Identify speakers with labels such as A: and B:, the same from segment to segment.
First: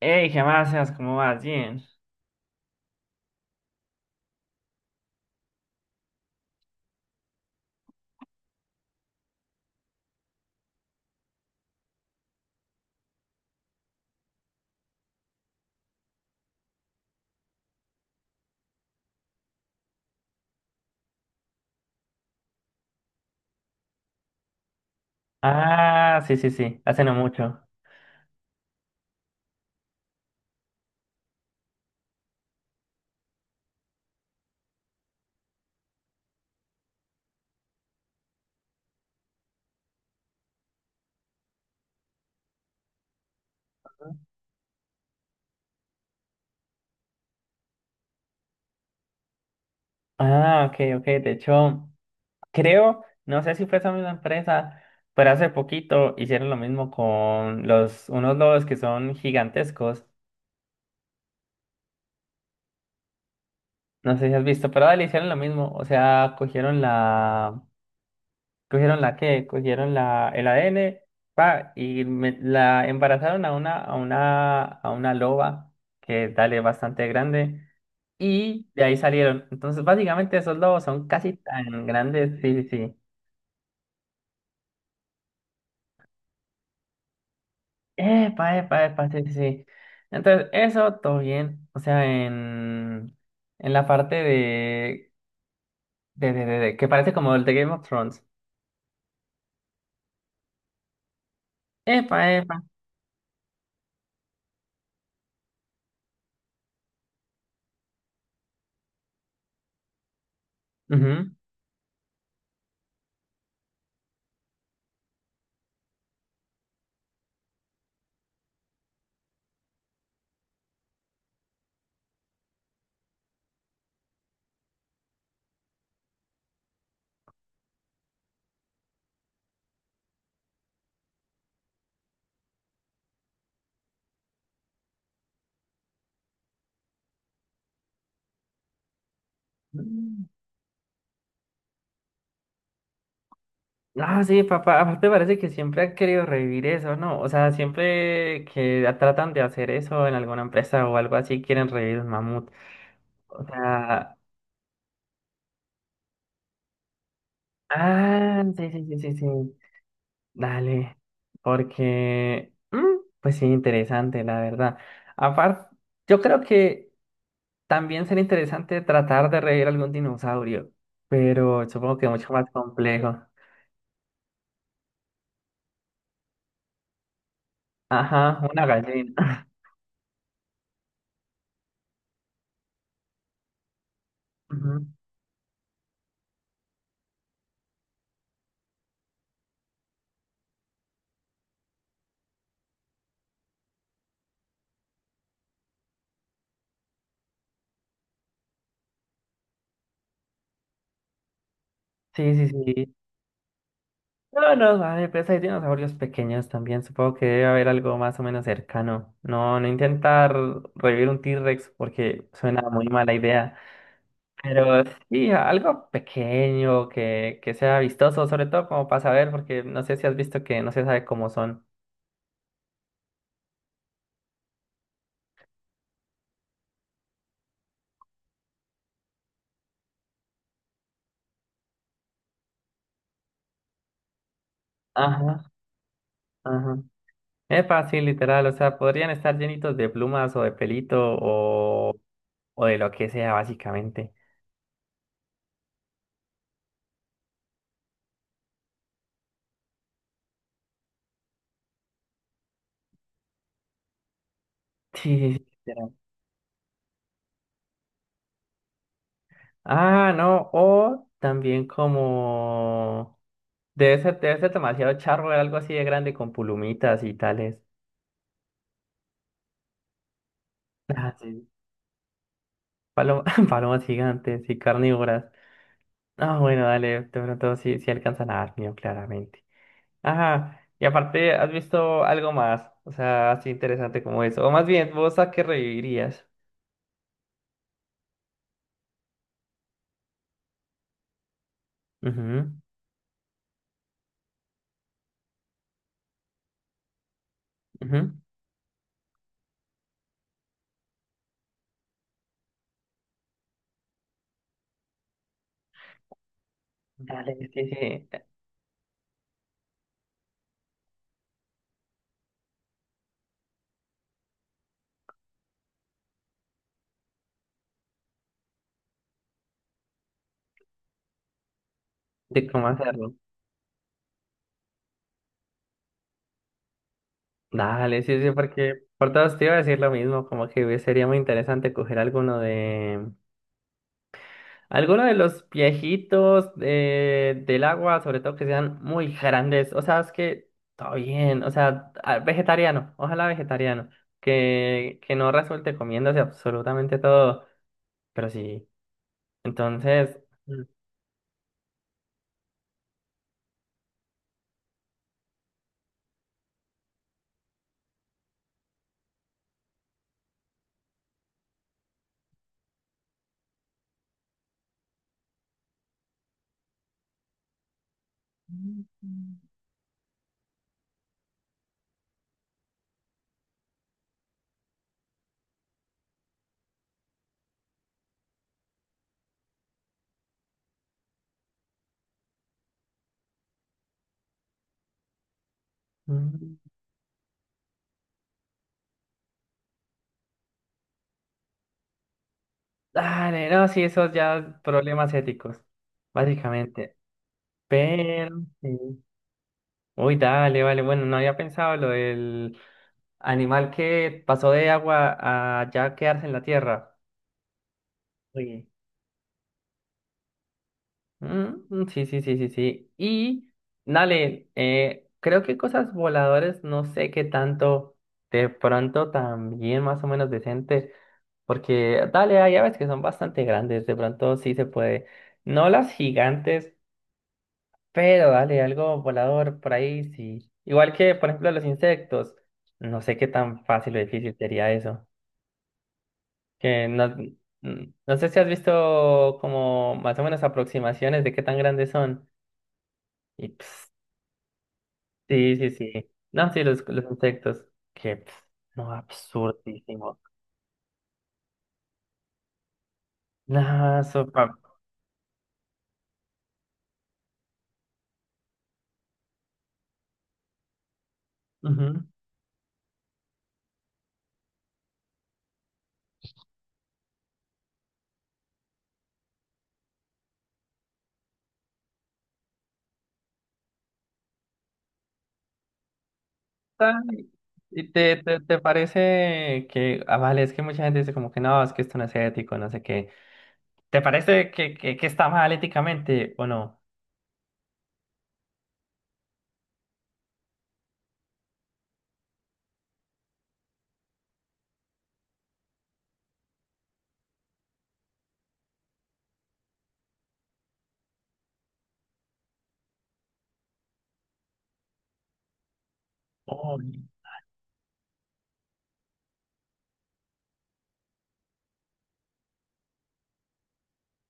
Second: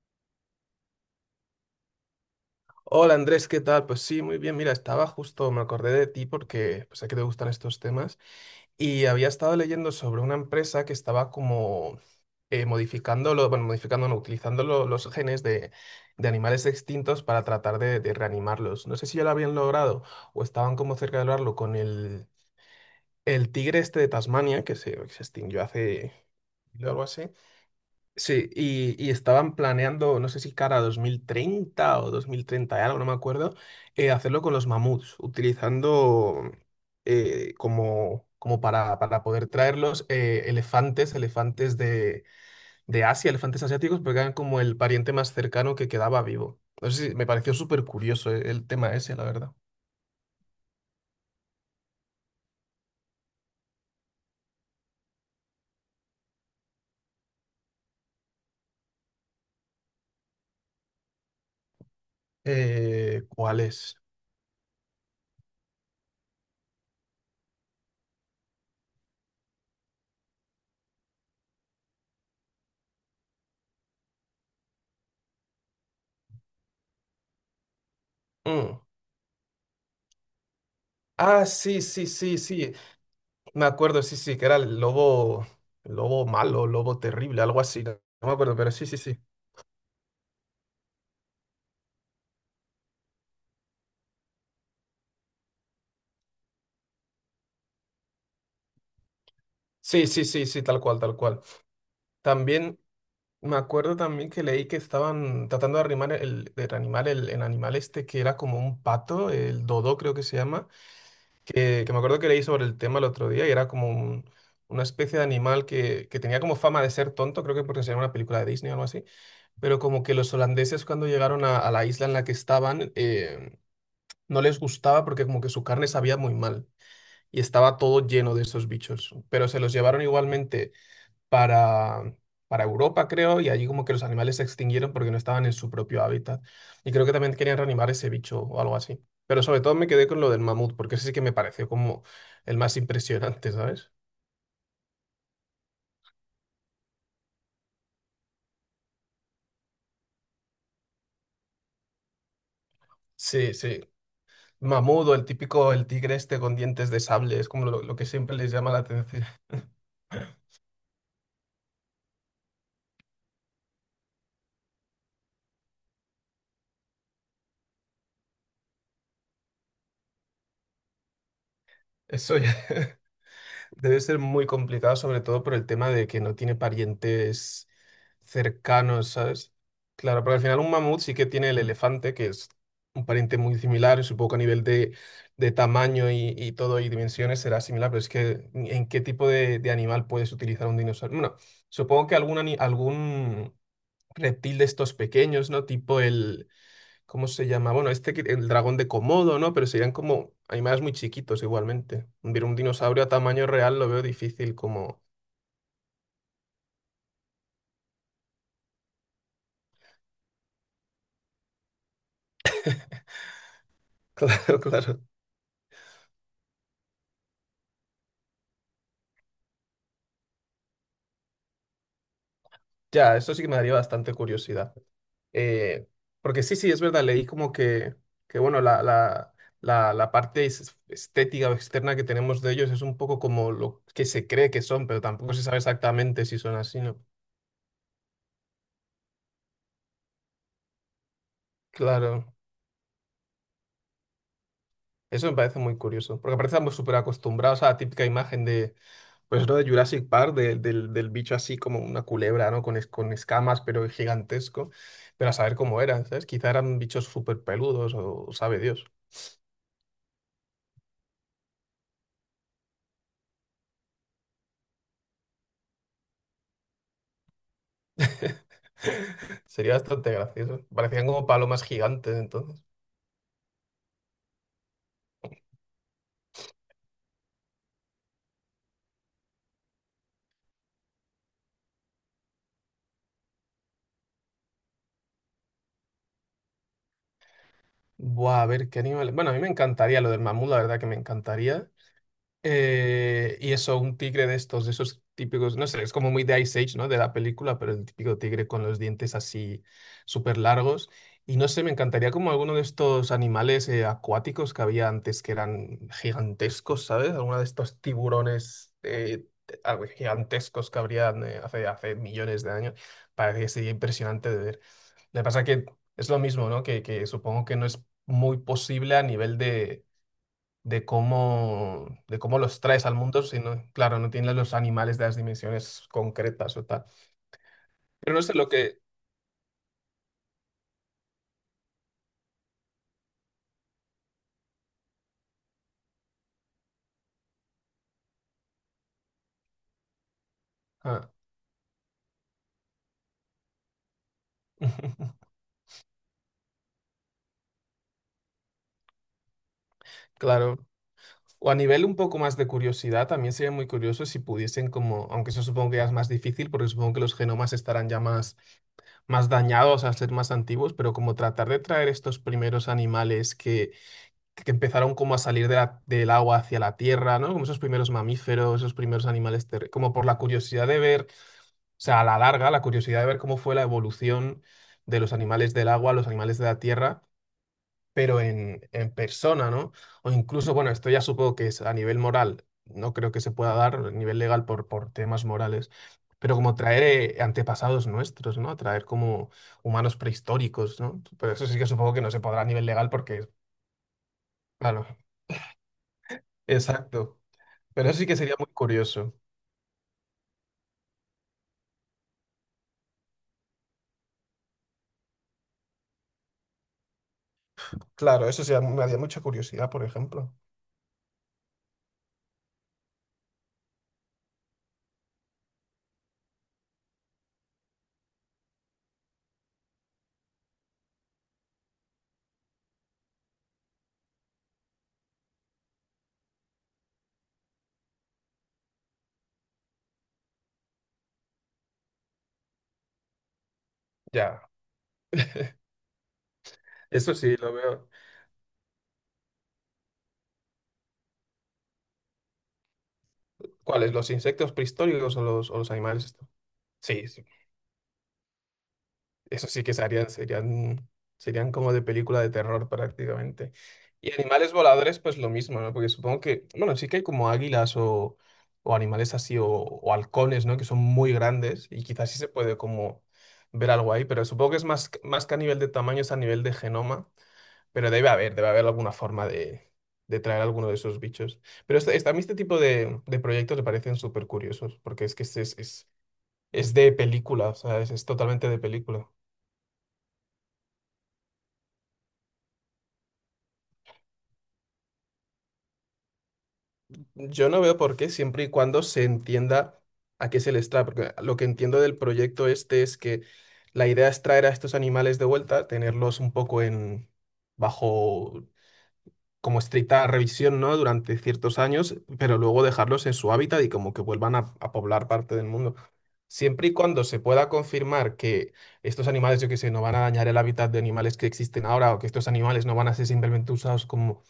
A: Hey, ¿qué más haces? ¿Cómo vas? Bien.
B: Hola Andrés, ¿qué tal? Pues sí, muy bien. Mira, estaba justo, me acordé de ti porque pues, sé que te gustan estos temas y había estado leyendo sobre una empresa que estaba como modificando, lo- bueno, modificando, no, utilizando los genes de animales extintos para tratar de reanimarlos. No sé si ya lo habían logrado o estaban como cerca de lograrlo con el tigre este de Tasmania que se extinguió hace
A: Ah, sí, sí, sí, hace
B: algo
A: no
B: así.
A: mucho.
B: Sí, y estaban planeando, no sé si cara a 2030 o 2030 y algo, no me acuerdo, hacerlo con los mamuts, utilizando para poder traerlos, elefantes de Asia, elefantes asiáticos, porque eran como el pariente más cercano que quedaba vivo. No sé si- Me pareció súper curioso, el tema ese, la verdad.
A: Ah, ok, ok. De hecho, creo, no sé si fue esa misma empresa, pero hace poquito hicieron lo mismo con los unos lobos que son gigantescos.
B: ¿Cuál es?
A: No sé si has visto, pero dale, hicieron lo mismo. O sea, cogieron la. ¿Cogieron la qué? Cogieron la, el ADN, pa, y la embarazaron a una, a una loba, que dale bastante grande, y
B: Mm.
A: de ahí salieron. Entonces, básicamente, esos lobos son casi
B: Ah, sí,
A: tan
B: sí, sí,
A: grandes. Sí, sí,
B: sí.
A: sí.
B: Me acuerdo, sí, sí, que era el lobo malo, lobo terrible, algo así. No no, me
A: Epa,
B: acuerdo, pero
A: epa,
B: sí, sí,
A: epa,
B: sí.
A: sí, sí, sí. Entonces, eso todo bien. O sea, en la parte de, de- que parece como el de Game of Thrones.
B: Sí, sí, sí, sí, tal cual, tal cual.
A: Epa, epa.
B: También me acuerdo también que leí que estaban tratando de reanimar el animal este que era como un pato, el dodo creo que se llama,
A: Ujú.
B: que me acuerdo que leí sobre el tema el otro día y era como una especie de animal que tenía como fama de ser tonto, creo que porque sería una película de Disney o algo así, pero como que los holandeses cuando llegaron a la isla en la que estaban, no les gustaba porque como que su carne sabía muy mal y estaba todo lleno de esos bichos. Pero se los llevaron igualmente para, para Europa, creo, y allí como que los animales se extinguieron porque no estaban en su propio hábitat. Y creo que también querían reanimar ese bicho o algo así. Pero sobre todo me quedé con
A: Mm.
B: lo del mamut, porque ese sí que me pareció como el más impresionante, ¿sabes?
A: Ah, sí, papá, aparte parece que siempre han querido revivir eso, ¿no? O sea, siempre que tratan de hacer eso en alguna empresa o algo así, quieren revivir un mamut. O
B: Sí, sí.
A: sea,
B: Mamut o el típico, el tigre este con dientes de sable, es como lo que siempre
A: ah,
B: les
A: sí,
B: llama la
A: sí, sí, sí,
B: atención.
A: sí, dale, porque, pues sí, interesante, la verdad. Aparte, yo creo que también sería interesante tratar de revivir algún dinosaurio, pero supongo que mucho
B: Eso
A: más
B: ya.
A: complejo.
B: Debe ser muy complicado, sobre todo por el tema de que no tiene parientes
A: Ajá, una
B: cercanos,
A: gallina.
B: ¿sabes? Claro, pero al final un mamut sí que tiene el elefante, que es un pariente muy similar, supongo que a nivel
A: Ujú.
B: de tamaño y todo y dimensiones será similar, pero es que ¿en qué tipo de animal puedes utilizar un dinosaurio? Bueno, supongo que algún reptil de estos pequeños, ¿no? Tipo el, ¿cómo se llama? Bueno, este, el dragón de Komodo, ¿no? Pero serían como animales muy chiquitos igualmente.
A: Sí,
B: Ver
A: sí,
B: un
A: sí.
B: dinosaurio a tamaño real lo veo difícil
A: No, no,
B: como...
A: hay, pues hay dinosaurios pequeños también. Supongo que debe haber algo más o menos cercano. No, no intentar revivir un T-Rex porque suena muy mala idea.
B: Claro,
A: Pero
B: claro.
A: sí, algo pequeño que sea vistoso, sobre todo como para saber, porque no sé si has visto que no se sabe cómo son.
B: Ya, eso sí que me daría bastante curiosidad. Eh, porque sí, sí, es verdad, leí como que bueno, la parte estética o externa que tenemos de ellos es un poco como lo que se cree que son, pero tampoco
A: Ajá,
B: se sabe exactamente si son
A: ajá.
B: así, ¿no?
A: Es fácil, literal. O sea, podrían estar llenitos de plumas o de pelito
B: Claro,
A: o de lo que sea, básicamente.
B: eso me parece muy curioso, porque aparte estamos súper acostumbrados a la típica imagen de pues lo de Jurassic Park, del bicho así como una culebra, ¿no? Con, con escamas, pero gigantesco.
A: Sí,
B: Pero
A: sí,
B: a
A: sí,
B: saber cómo
A: literal.
B: eran, ¿sabes? Quizá eran bichos súper peludos o sabe Dios.
A: Ah, no, o también como... debe ser demasiado charro ver algo así de grande con pulumitas y tales.
B: Sería bastante gracioso. Parecían
A: Ah,
B: como
A: sí.
B: palomas gigantes entonces.
A: Paloma- palomas gigantes y carnívoras. Ah, bueno, dale, de pronto sí, sí alcanzan a dar miedo, claramente. Ajá, y aparte, ¿has visto algo más? O sea, así interesante como eso. O más bien, ¿vos a qué revivirías?
B: Buah, a ver qué animal. Bueno, a mí me encantaría lo del mamut, la verdad que me encantaría.
A: Ujú,
B: Y eso, un tigre de estos, de esos típicos, no sé, es como muy de Ice Age, ¿no? De la película, pero el
A: ujú.
B: típico tigre con los dientes así súper largos. Y no sé, me encantaría como alguno de estos animales, acuáticos que había antes que eran gigantescos, ¿sabes?
A: Dale,
B: Alguno de
A: sí, sí.
B: estos tiburones, algo gigantescos que habrían, hace millones de años. Parece que sería impresionante de ver. Lo que pasa que es lo mismo, ¿no? Que supongo que no es muy posible a nivel de de cómo
A: De
B: los
A: cómo
B: traes al
A: hacerlo.
B: mundo, si no claro, no tienes los animales de las dimensiones concretas o tal.
A: Dale,
B: Pero
A: sí,
B: no
A: sí,
B: sé lo que...
A: porque por todos te iba a decir lo mismo, como que sería muy interesante coger alguno de los viejitos de, del agua, sobre todo que sean muy grandes. O sea, es que todo
B: ah,
A: bien, o sea, a- vegetariano, ojalá vegetariano, que no resulte comiéndose absolutamente todo, pero sí. Entonces,
B: claro.
A: mm,
B: O a nivel un poco más de curiosidad, también sería muy curioso si pudiesen como, aunque eso supongo que ya es más difícil, porque supongo que los genomas estarán ya más, más dañados al ser más antiguos, pero como tratar de traer estos primeros animales que empezaron como a salir de del agua hacia la tierra, ¿no? Como esos primeros mamíferos, esos primeros animales terrestres, como por la curiosidad de ver. O sea, a la larga, la curiosidad de ver cómo fue la evolución de los animales del agua, los animales de la tierra, pero en persona, ¿no? O incluso, bueno, esto ya supongo que es a nivel moral, no creo que se pueda dar a nivel legal por temas morales, pero como
A: mm,
B: traer antepasados nuestros, ¿no? Traer como humanos prehistóricos, ¿no? Pero eso sí que supongo que no se podrá a nivel legal porque,
A: dale, no, sí, esos ya
B: claro,
A: problemas éticos, básicamente.
B: exacto. Pero eso sí que sería
A: Pero
B: muy
A: sí.
B: curioso.
A: Uy, dale, vale. Bueno, no había pensado lo del animal que pasó de agua a ya quedarse en la tierra.
B: Claro, eso sí
A: Oye,
B: me haría mucha curiosidad, por ejemplo.
A: mm, mm, sí, sí, sí, sí, sí. Y, dale, creo que cosas voladoras, no sé qué tanto, de pronto también más o menos decente, porque, dale, hay aves que son bastante grandes, de pronto sí se puede. No las gigantes, pero dale, algo volador por ahí, sí. Igual que, por ejemplo, los insectos. No sé qué tan fácil o difícil
B: Ya,
A: sería eso. Que no,
B: eso sí, lo veo.
A: no sé si has visto como más o menos aproximaciones de qué tan grandes son. Y pss,
B: ¿Cuáles? ¿Los insectos prehistóricos
A: sí,
B: o
A: sí,
B: los animales
A: sí.
B: estos?
A: No, sí, los
B: Sí, sí,
A: insectos. Que pss, no,
B: eso sí que serían,
A: absurdísimo.
B: serían, serían como de película de terror prácticamente.
A: No,
B: Y
A: sopa.
B: animales voladores, pues lo mismo, ¿no? Porque supongo que, bueno, sí que hay como águilas o animales así, o halcones, ¿no? Que son muy grandes y
A: Ujú.
B: quizás sí se puede como ver algo ahí, pero supongo que es más, más que a nivel de tamaño, es a nivel de genoma, pero debe haber alguna forma de traer alguno de esos bichos. Pero a mí este tipo de proyectos me parecen súper curiosos, porque es que es de
A: Ay,
B: película, o sea,
A: ¿y
B: es totalmente de
A: te
B: película.
A: parece que, ah, vale, es que mucha gente dice como que no, es que esto no es ético, no sé qué. ¿Te parece que, que está mal éticamente o no?
B: Yo no veo por qué, siempre y cuando se entienda a qué se les trae, porque lo que entiendo del proyecto este es que la idea es traer a estos animales de vuelta, tenerlos un poco en bajo como estricta revisión, ¿no? Durante ciertos años, pero luego dejarlos en su hábitat y como que vuelvan a poblar parte del mundo. Siempre y
A: Oh,
B: cuando se pueda confirmar que estos animales, yo qué sé, no van a dañar el hábitat de animales que existen ahora o que estos animales no van a ser simplemente usados como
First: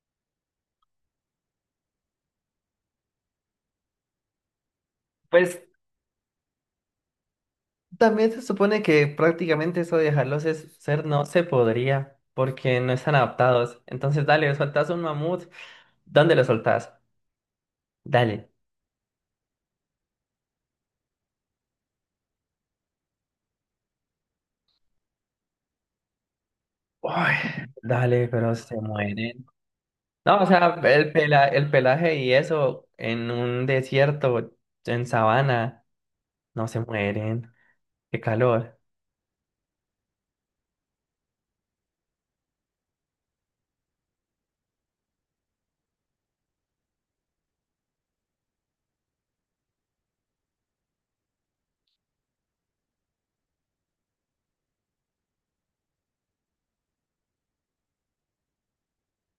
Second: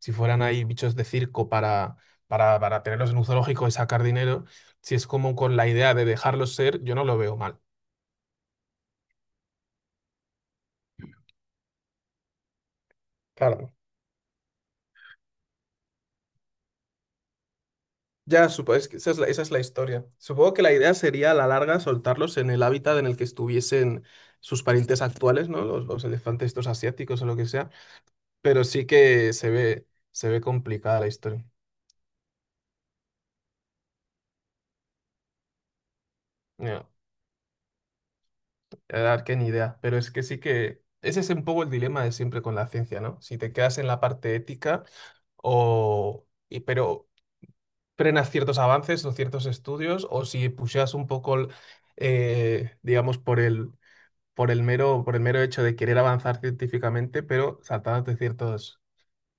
B: si fueran ahí bichos de circo para tenerlos en un zoológico y sacar dinero, si es como con
A: pues
B: la idea de dejarlos ser, yo no lo veo mal.
A: también se supone que prácticamente eso de dejarlos es- ser no se podría porque no están
B: Claro,
A: adaptados. Entonces, dale, soltás un mamut. ¿Dónde lo soltás?
B: ya,
A: Dale.
B: supongo, es que esa es la historia. Supongo que la idea sería a la larga soltarlos en el hábitat en el que estuviesen sus parientes actuales, ¿no? Los elefantes estos asiáticos o
A: Ay,
B: lo que sea.
A: dale, pero
B: Pero
A: se
B: sí que
A: mueren.
B: se ve
A: No, o sea,
B: complicada la
A: el
B: historia.
A: pela- el pelaje y eso en un desierto, en sabana, no se
B: Ya,
A: mueren. Qué calor.
B: la verdad que ni idea. Pero es que sí que... Ese es un poco el dilema de siempre con la ciencia, ¿no? Si te quedas en la parte ética o... pero frenas ciertos avances o ciertos estudios o si pusheas un poco, digamos, por el mero hecho de querer avanzar científicamente, pero saltándote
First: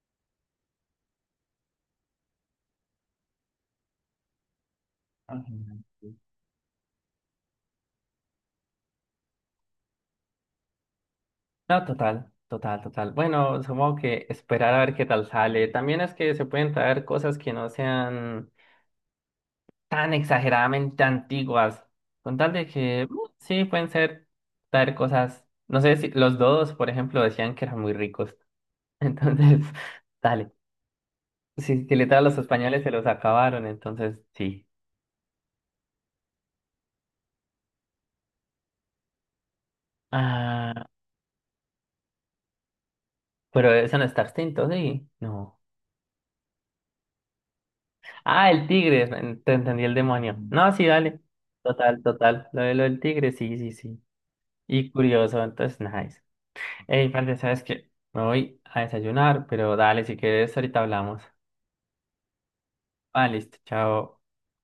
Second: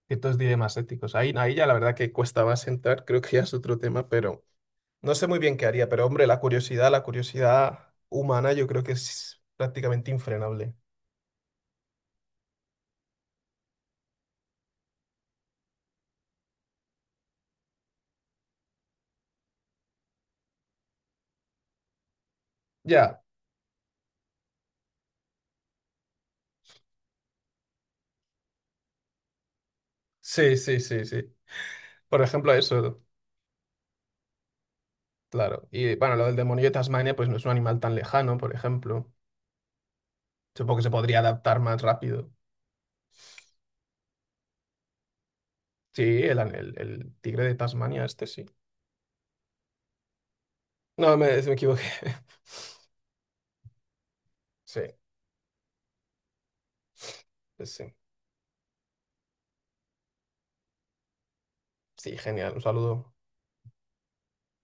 B: ciertos dilemas éticos. Ahí ya la verdad que cuesta más entrar, creo que ya es otro tema, pero no sé muy bien qué
A: Ajá.
B: haría, pero hombre, la curiosidad humana yo creo que es prácticamente infrenable.
A: No, total, total, total. Bueno, supongo que esperar a ver qué tal sale. También es que se pueden traer cosas que no sean tan exageradamente antiguas. Con tal de que
B: Ya,
A: sí pueden ser traer cosas. No sé si los dos, por ejemplo, decían que eran muy ricos. Entonces, dale.
B: sí, sí, sí, sí.
A: Si, si
B: Por
A: literal los
B: ejemplo,
A: españoles se
B: eso,
A: los acabaron, entonces sí.
B: claro. Y bueno, lo del demonio de Tasmania, pues no es un animal tan lejano, por ejemplo. Supongo que
A: Ah,
B: se podría adaptar más rápido.
A: pero eso no está extinto, sí. No.
B: Sí, el tigre de Tasmania, este sí.
A: Ah, el tigre, en- te entendí el demonio. No, sí,
B: No,
A: dale.
B: me equivoqué.
A: Total, total. Lo de lo del tigre, sí, sí, sí.
B: Sí,
A: Y curioso, entonces, nice. Ey, parce, ¿sabes
B: pues sí.
A: qué? Me voy a desayunar, pero dale, si quieres, ahorita hablamos.
B: Sí, genial, un saludo.
A: Ah, listo, chao.